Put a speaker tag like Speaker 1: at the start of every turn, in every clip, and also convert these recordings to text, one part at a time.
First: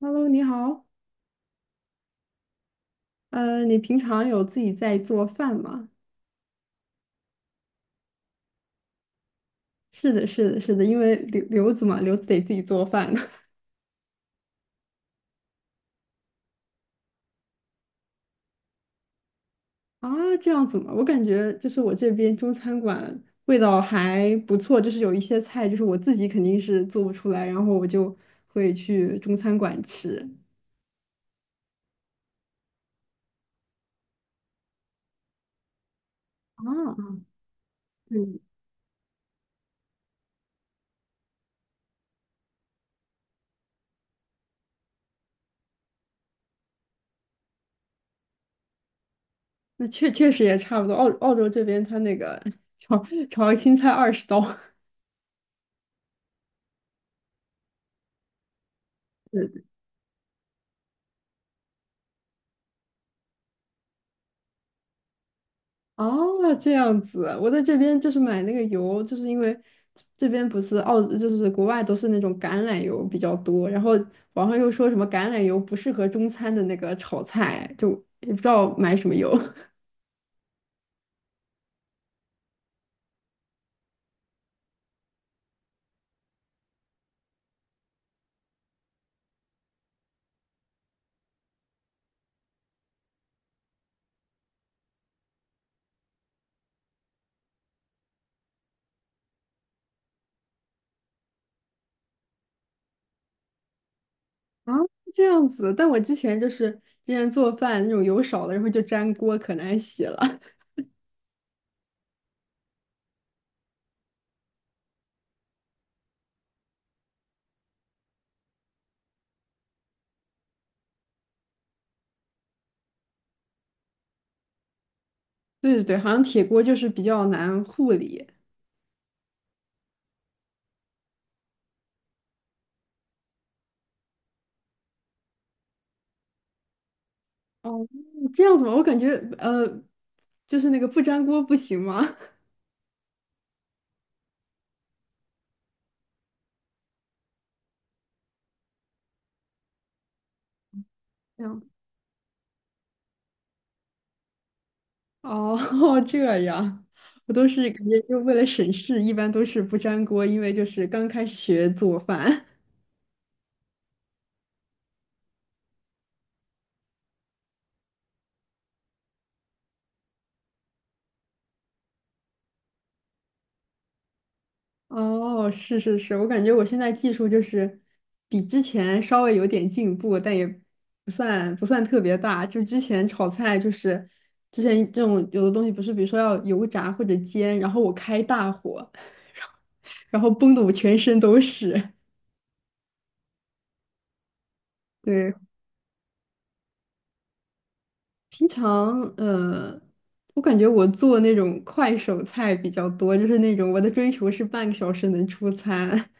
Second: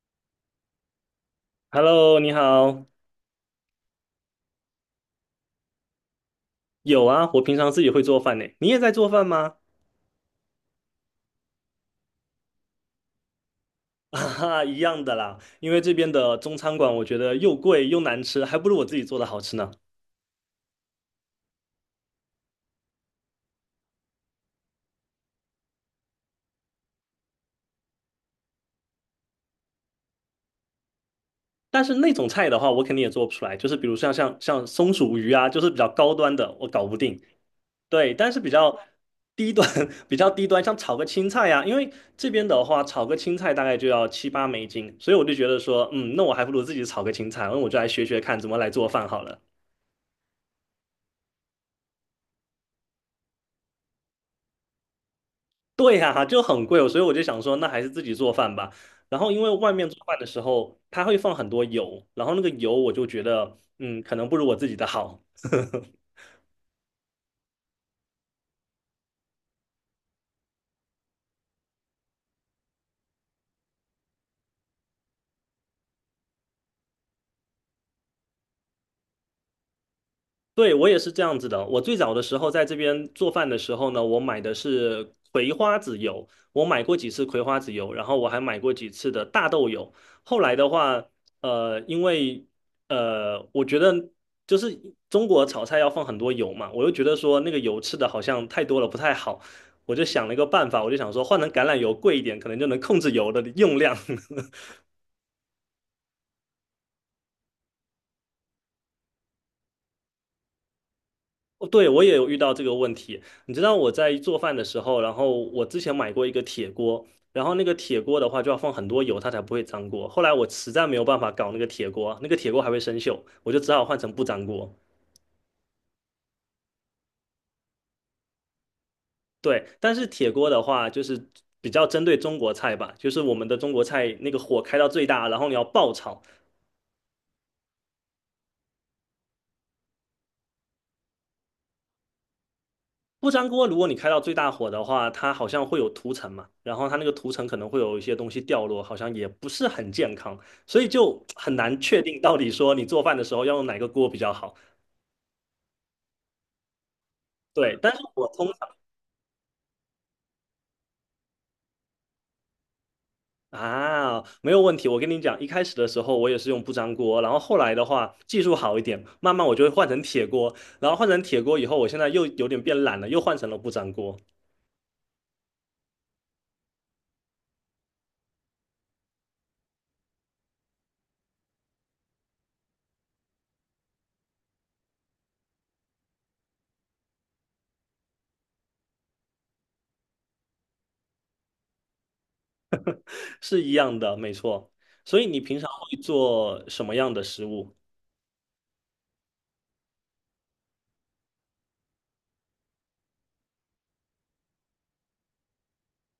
Speaker 1: Hello，你好。
Speaker 2: Hello，你好。
Speaker 1: 你平常有自己在做饭吗？
Speaker 2: 有啊，我平常自己会做饭呢。你也在做饭吗？
Speaker 1: 是的，是的，是的，因为留子嘛，留子得自己做饭
Speaker 2: 啊哈，一样的啦。因为这边的中餐馆，我觉得又贵又难吃，还不如我自己做的好吃呢。
Speaker 1: 啊，这样子嘛。我感觉就是我这边中餐馆味道还不错，就是有一些菜就是我自己肯定是做不出来，然后我就会去中餐馆吃。
Speaker 2: 但是那种菜的话，我肯定也做不出来。就是比如像松鼠鱼啊，就是比较高端的，我
Speaker 1: 啊，
Speaker 2: 搞不定。对，但
Speaker 1: 嗯，
Speaker 2: 是比较低端，比较低端，像炒个青菜呀、因为这边的话，炒个青菜大概就要七八美金，所以我就觉得说，嗯，那我还不如自己炒个青菜，那我就来学学看怎么来做饭好了。
Speaker 1: 那确实也差不多。澳洲这边它那个 炒炒个青菜二十刀。
Speaker 2: 对呀、就很贵哦，所以我就想说，那还是自己做饭吧。然后因为外面做饭的时候，它会放很多油，然后那个油我就觉得，嗯，可能不如我自己的好。
Speaker 1: 哦，这样子，我在这边就是买那个油，就是因为这边不是澳，就是国外都是那种橄榄油比较多，然后网上又说什么橄榄油不适合中餐的那个炒菜，就也不知道买什么油
Speaker 2: 对，我也是这样子的。我最早的时候在这边做饭的时候呢，我买的是葵花籽油，我买过几次葵花籽油，然后我还买过几次的大豆油。后来的话，因为我觉得就是中国炒菜要放很多油嘛，我又觉得说那个油吃的好像太多了不太好，我就想了一个办法，我就想说换成橄榄油贵一点，可能就能控制油的用量。
Speaker 1: 啊，这样子。但我之前就是之前做饭那种油少了，然后就粘锅，可难洗了。
Speaker 2: 哦对，我也有遇到这个问题。你知道我在做饭的时候，然后我之前买过一个铁锅，然后那个铁锅的话就要放很多油，它才不会粘锅。后来我实在没有办法搞那个铁锅，那个铁锅还会生锈，我就只好换成不粘锅。
Speaker 1: 对对对，好像铁锅就是比较难护理。
Speaker 2: 对，但是铁锅的话就是比较针对中国菜吧，就是我们的中国菜那个火开到最大，然后你要爆炒，
Speaker 1: 哦，这样子吗？我感觉就是那个不粘锅不行吗？
Speaker 2: 不粘锅，如果你开到最大火的话，它好像会有涂层嘛，然后它那个涂层可能会有一些东西掉落，好像也不是很健康，所以就
Speaker 1: 这
Speaker 2: 很
Speaker 1: 样。
Speaker 2: 难确定到底说你做饭的时候要用哪个锅比较好。
Speaker 1: 哦，这样，我都是
Speaker 2: 对，
Speaker 1: 感
Speaker 2: 但
Speaker 1: 觉
Speaker 2: 是
Speaker 1: 就
Speaker 2: 我
Speaker 1: 为了
Speaker 2: 通常
Speaker 1: 省事，一般都是不粘锅，因为就是刚开始学做饭。
Speaker 2: 啊没有问题，我跟你讲，一开始的时候我也是用不粘锅，然后后来的话技术好一点，慢慢我就会换成铁锅，然后换成铁锅以后，我现在又有点变懒了，又换成了不粘锅，
Speaker 1: 哦，是是是，我感觉我现在技术就是比之前稍微有点进步，但也不算特别大。就之前炒菜，就是之前这种有的东西不是，比如说要油炸或者煎，然后我开大火，然后崩的我全身都是。
Speaker 2: 是一样的，没错。所以
Speaker 1: 对。
Speaker 2: 你平常会做什么样的食物？
Speaker 1: 平常我感觉我做那种快手菜比较多，就是那种我的追求是半个小时能出餐。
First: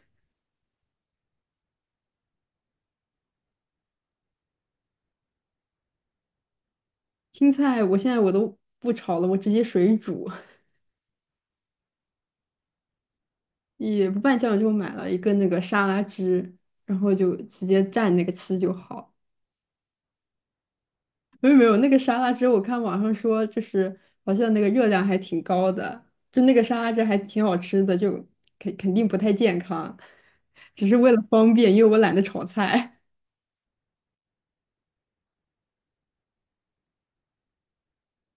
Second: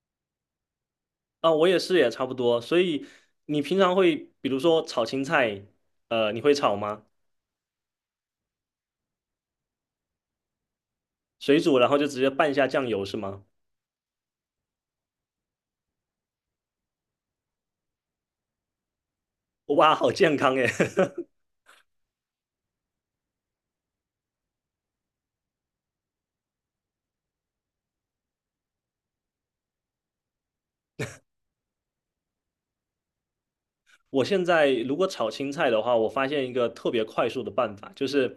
Speaker 2: 啊，我也是，也差不多。所以你平常会，比如说炒青菜，你会炒吗？
Speaker 1: 青菜我现在我都不炒了，我直接水煮，
Speaker 2: 水煮，然后就直接拌一下酱油是吗？
Speaker 1: 也不拌酱，就买了一个那个沙拉汁，然后就直接蘸那个吃就好。
Speaker 2: 哇，好健康耶！
Speaker 1: 没有没有，那个沙拉汁我看网上说就是好像那个热量还挺高的，就那个沙拉汁还挺好吃的，就肯定不太健康，只是为了方便，因为我懒得炒菜。
Speaker 2: 我现在如果炒青菜的话，我发现一个特别快速的办法，就是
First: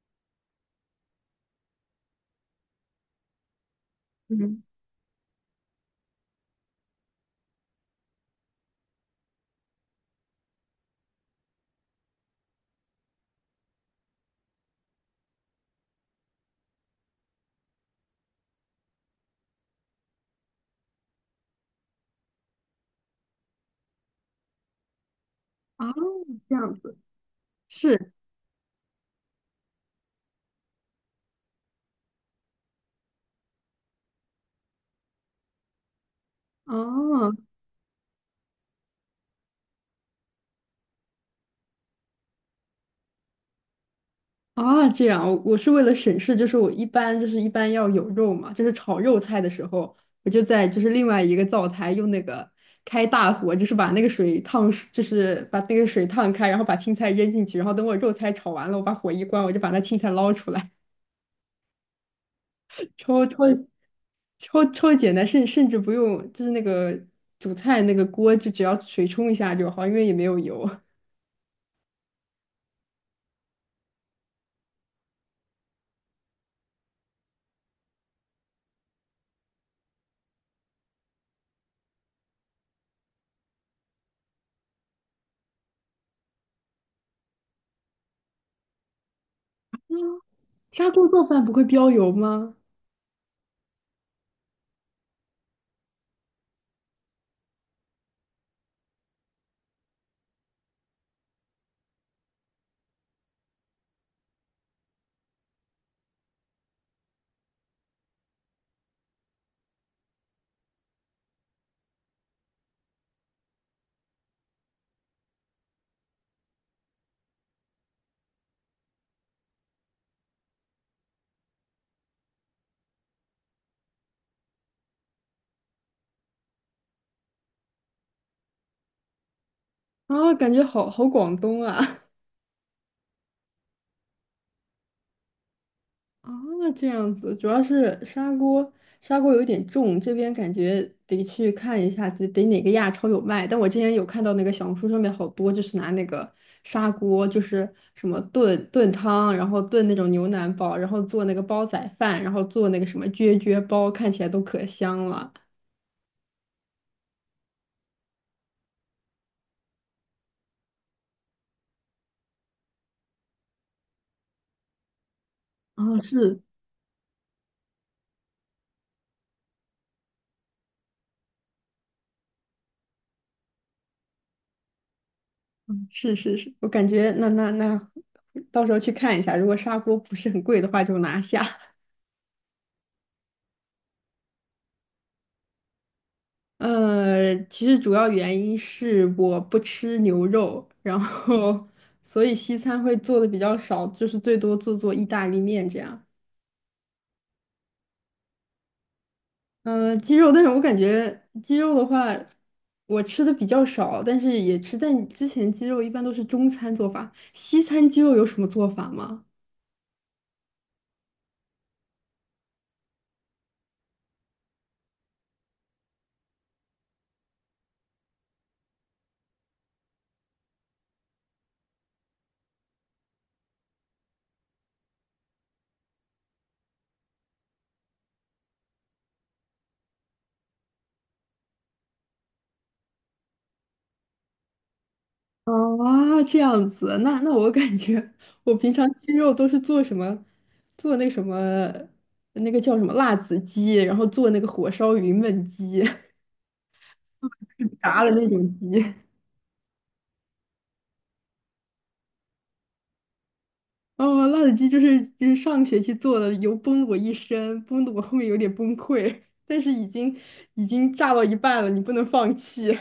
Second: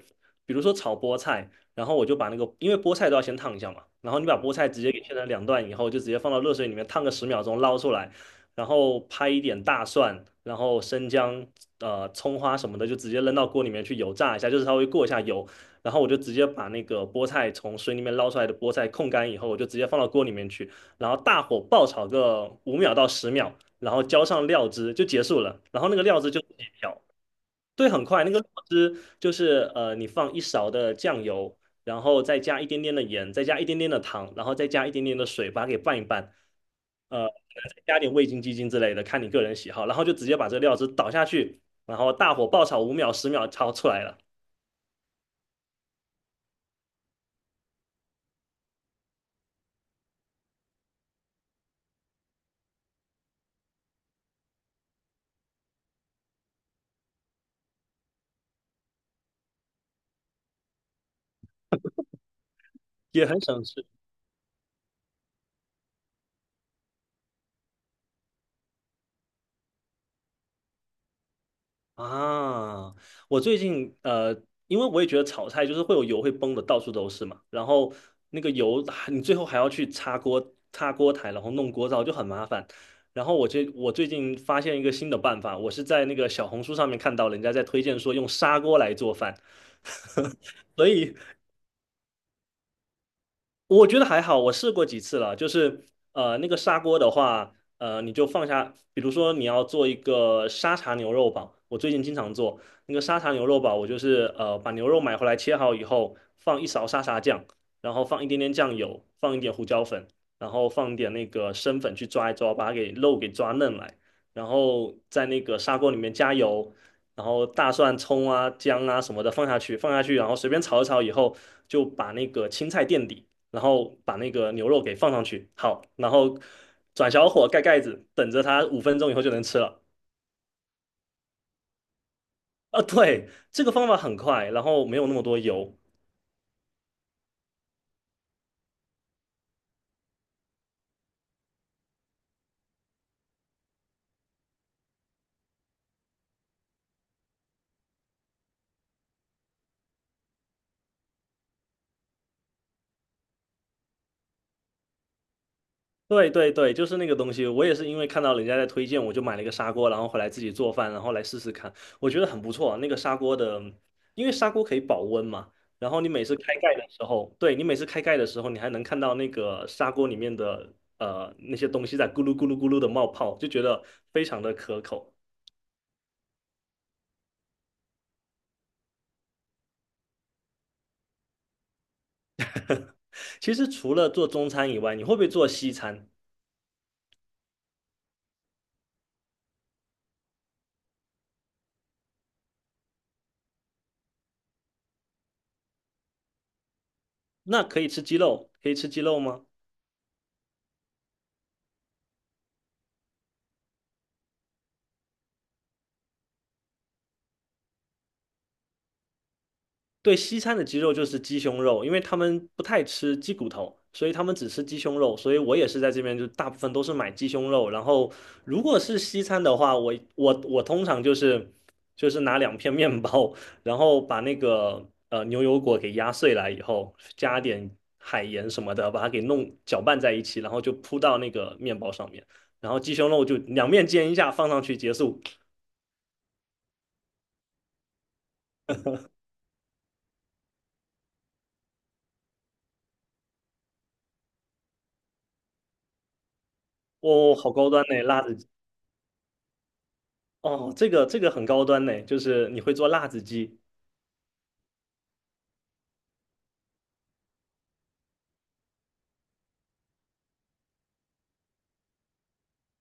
Speaker 2: 比如说炒菠菜，然后我就把那个，因为菠菜都要先烫一下嘛，然后你把菠菜 直接给切成两段以后，就直接放到热水里面烫个10秒钟，捞出来，然后拍一点大蒜，然后生姜、葱花什么的，就直接扔到锅里面去油炸一下，就是稍微过一下油，然后我就直接把那个菠菜从水里面捞出来的菠菜控干以后，我就直接放到锅里面去，然后大火爆炒个5秒到10秒。然后浇上料汁就结束了。然
Speaker 1: 哦，
Speaker 2: 后那个料汁就自
Speaker 1: 这
Speaker 2: 己
Speaker 1: 样子
Speaker 2: 调，对，很
Speaker 1: 是
Speaker 2: 快。那个料汁就是你放一勺的酱油，然后再加一点点的盐，再加一点点的糖，然后再加一点点的水，把它给拌一拌。呃，
Speaker 1: 哦
Speaker 2: 再加点味精、鸡精之类的，看你个人喜好。然后就直接把这个料汁倒下去，然后大火爆炒五秒、十秒，炒出来了，
Speaker 1: 啊，这样我我是为了省事，就是我一般就是一般要有肉嘛，就是炒肉菜的时候，我就在就是另外一个灶台用那个开大火，就是把那个水烫熟，就是把那个水烫开，然后把青菜扔进去，然后等我肉菜炒完了，我把火一关，我就把那青菜捞出来，超
Speaker 2: 也
Speaker 1: 超
Speaker 2: 很省事。
Speaker 1: 超简单，甚至不用就是那个煮菜那个锅，就只要水冲一下就好，因为也没有油。
Speaker 2: 啊，我最近因为我也觉得炒菜就是会有油会崩的，到处都是嘛。然后那个油，你最后还要去擦锅、擦锅台，然后弄锅灶就很麻烦。然后我最近发现一个新的办法，我是在那个小红书上面看到人家在推荐说用砂锅来做饭，
Speaker 1: 砂
Speaker 2: 所
Speaker 1: 锅
Speaker 2: 以
Speaker 1: 做饭不会飙油吗？
Speaker 2: 我觉得还好，我试过几次了，就是那个砂锅的话，你就放下，比如说你要做一个沙茶牛肉堡，我最近经常做那个沙茶牛肉堡，我就是把牛肉买回来切好以后，放一勺沙茶酱，然后放一点点酱油，放一点胡椒粉，然后放一点那个生粉去抓一抓，把它给肉给抓嫩来，然后在那个砂锅里面加油。然后大蒜、葱啊、姜啊什么的放下去，放下去，然后随便炒一炒以后，就把那个青菜垫底，然后把那个牛肉给放上去，好，然后转小火盖盖子，等着它5分钟以后就能吃了。
Speaker 1: 啊，感觉好好广东啊！
Speaker 2: 啊，对，这个方法很快，然后没有那么多油。
Speaker 1: 啊，这样子，主要是砂锅，砂锅有点重，这边感觉得去看一下，得哪个亚超有卖。但我之前有看到那个小红书上面好多，就是拿那个砂锅，就是什么炖汤，然后炖那种牛腩煲，然后做那个煲仔饭，然后做那个什么啫啫煲，看起来都可香了。
Speaker 2: 对对对，就是那个东西，我也是因为看到人家在推荐，我就买了一个砂锅，然后回来自己做饭，然后来试试看，我觉得很不错啊。那个砂锅的，因为砂锅可以保温嘛，然
Speaker 1: 啊，
Speaker 2: 后你每次
Speaker 1: 是
Speaker 2: 开盖的时候，对，你每次开盖的时候，你还能看到那个砂锅里面的那些东西在咕噜咕噜咕噜的冒泡，就觉得非常的可口。
Speaker 1: 是是是，我感觉那，到时候去看一下，如果砂锅不是很贵的话，就拿下。
Speaker 2: 其实除了做中餐以外，你会不会做西餐？
Speaker 1: 其实主要原因是我不吃牛肉，然后所以西餐会做的比较少，就是最多做做意大利面这样。
Speaker 2: 那可以吃鸡肉，可以吃鸡肉吗？
Speaker 1: 鸡肉，但是我感觉鸡肉的话，我吃的比较少，但是也吃。但之前鸡肉一般都是中餐做法，西餐鸡肉有什么做法吗？
Speaker 2: 对，西餐的鸡肉就是鸡胸肉，因为他们不太吃鸡骨头，所以他们只吃鸡胸肉。所以我也是在这边，就大部分都是买鸡胸肉。然后如果是西餐的话，我通常就是拿两片面包，然后把那个牛油果给压碎来以后，加点海盐什么的，把它给弄搅拌在一起，然后就铺到那个面包上面。然后鸡胸肉就两面煎一下，放上去结束。
Speaker 1: 啊，这样子，那那我感觉我平常鸡肉都是做什么，做那个什么，那个叫什么辣子鸡，然后做那个火烧云焖鸡，
Speaker 2: 哦，好高 端呢，
Speaker 1: 炸的
Speaker 2: 辣
Speaker 1: 那
Speaker 2: 子鸡。
Speaker 1: 种鸡。
Speaker 2: 哦，这个这个很高端呢，就是你会做辣子鸡。
Speaker 1: 哦，辣子鸡就是就是上学期做的，油崩了我一身，崩的我后面有点崩溃，但是已经炸到一半了，你不能放弃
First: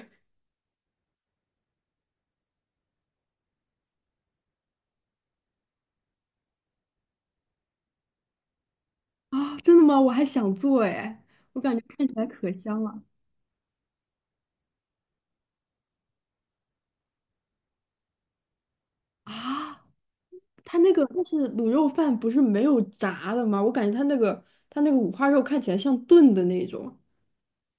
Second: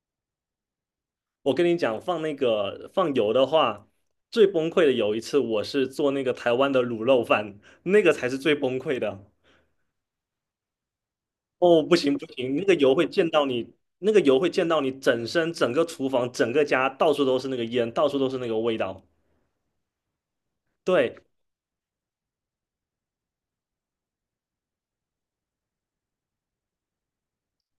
Speaker 2: 我跟你讲，放那个放油的话，最崩溃的有一次，我是做那个台湾的卤肉饭，那个才是最崩溃的。
Speaker 1: 啊！真的吗？我还想做哎，我感
Speaker 2: 哦，
Speaker 1: 觉
Speaker 2: 不
Speaker 1: 看起
Speaker 2: 行
Speaker 1: 来
Speaker 2: 不
Speaker 1: 可
Speaker 2: 行，那个
Speaker 1: 香
Speaker 2: 油
Speaker 1: 了
Speaker 2: 会溅到你，那个油会溅到你整身、整个厨房、整个家，到处都是那个烟，到处都是那个味道。
Speaker 1: 啊！它那个
Speaker 2: 对，
Speaker 1: 它是卤肉饭，不是没有炸的吗？我感觉它那个它那个五花肉看起来像炖的那种。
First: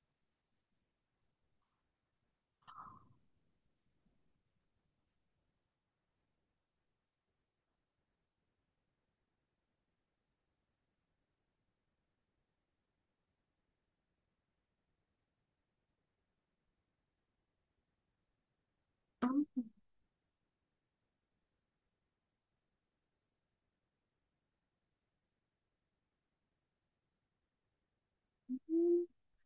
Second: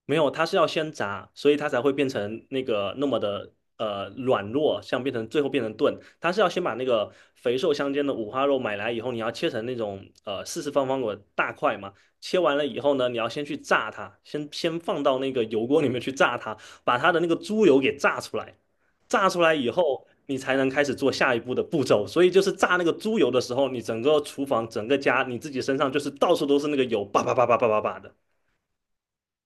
Speaker 2: 没有，它是要先炸，所以它才会变成那个那么的软弱，像变成最后变成炖。它是要先把那个肥瘦相间的五花肉买来以后，你要切成那种四四方方的大块嘛。切完了以后呢，你要先去炸它，先放到那个油锅里面去炸它，把它的那个猪油给炸出来。炸
Speaker 1: 啊，
Speaker 2: 出来以后，你才能开始做下一步的步骤。所以就是炸那个猪油的时候，你整个厨房、整个家，你自己身上就是到处都是那个油，叭叭叭叭叭叭叭的。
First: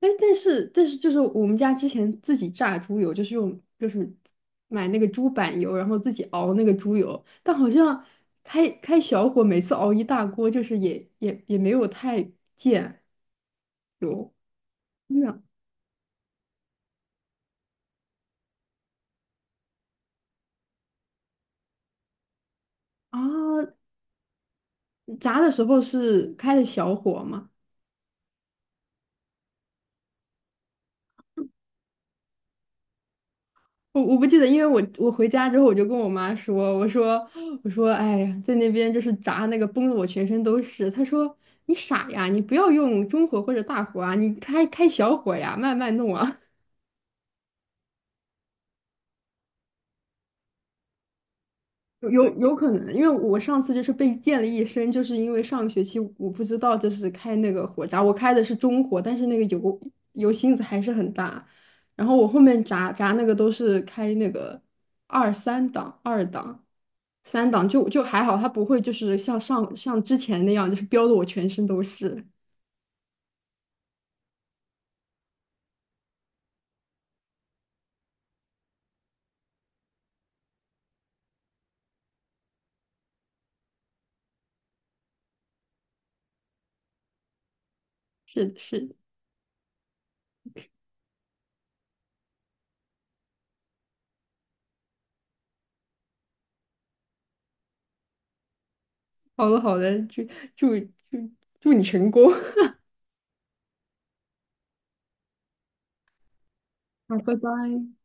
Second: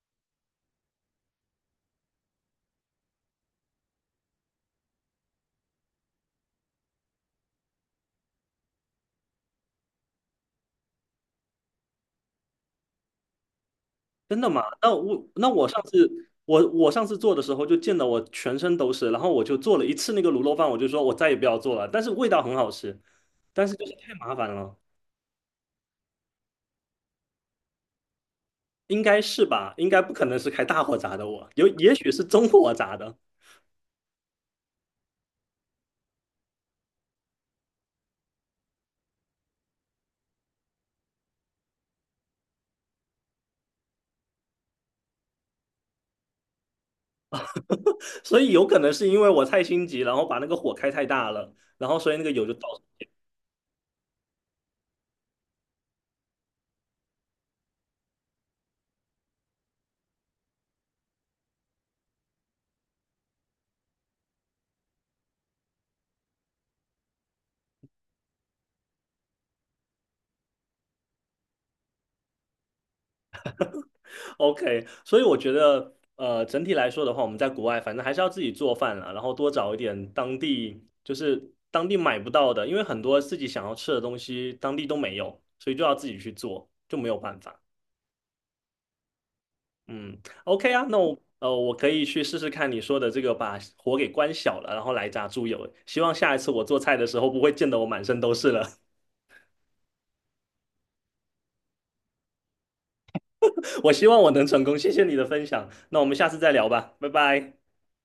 Speaker 1: 哎，但是就是我们家之前自己榨猪油，就是用就是买那个猪板油，然后自己熬那个猪油，但好像开小火，每次熬一大锅，就是也没有太溅油。
Speaker 2: 真的吗？那我
Speaker 1: 那
Speaker 2: 那我上次我我上次做的时候就溅得我全身都是，然后我就做了一次那个卤肉饭，我就说我再也不要做了，但是味道很好吃，
Speaker 1: 啊，
Speaker 2: 但是就是太麻烦了，
Speaker 1: 炸的时候是开的小火吗？
Speaker 2: 应该是吧？应该不可能是开大火炸的我，有也许是中火炸的，
Speaker 1: 我不记得，因为我回家之后我就跟我妈说，我说，哎呀，在那边就是炸那个崩的我全身都是。她说你傻呀，你不要用中火或者大火啊，你开小火呀，慢慢弄啊。
Speaker 2: 所以有可能是因为我太心急，然后把那个火开太大了，然后
Speaker 1: 有
Speaker 2: 所以那个
Speaker 1: 有
Speaker 2: 油就
Speaker 1: 有
Speaker 2: 倒
Speaker 1: 可能，因为我上次就是被溅了一身，就是因为上个学期我不知道就是开那个火闸，我开的是中火，但是那个油芯子还是很大，然后我后面炸那个都是开那个二三档、二档、三档，就就还好，它不会就是像上像之前那样，就是飙的我全身都是。
Speaker 2: OK，所以我觉得，整体来说的话，我们在国外反正还是要自己做饭了，然后多找一点当地，就是当地买不到的，因为很多自己想要吃的东西当地都没有，所以就要自己去做，就没有办法。
Speaker 1: 是是，
Speaker 2: 嗯，OK 啊，那我我可以去试试看你说的这个，把火给关小了，然后来炸猪油。希望下一次我做菜的时候不会溅得我满身都是了。
Speaker 1: 好的好的，祝祝祝你成功，
Speaker 2: 我希望我能成功，谢谢你的分享。那我们下次再聊吧，拜
Speaker 1: 好，拜
Speaker 2: 拜。
Speaker 1: 拜。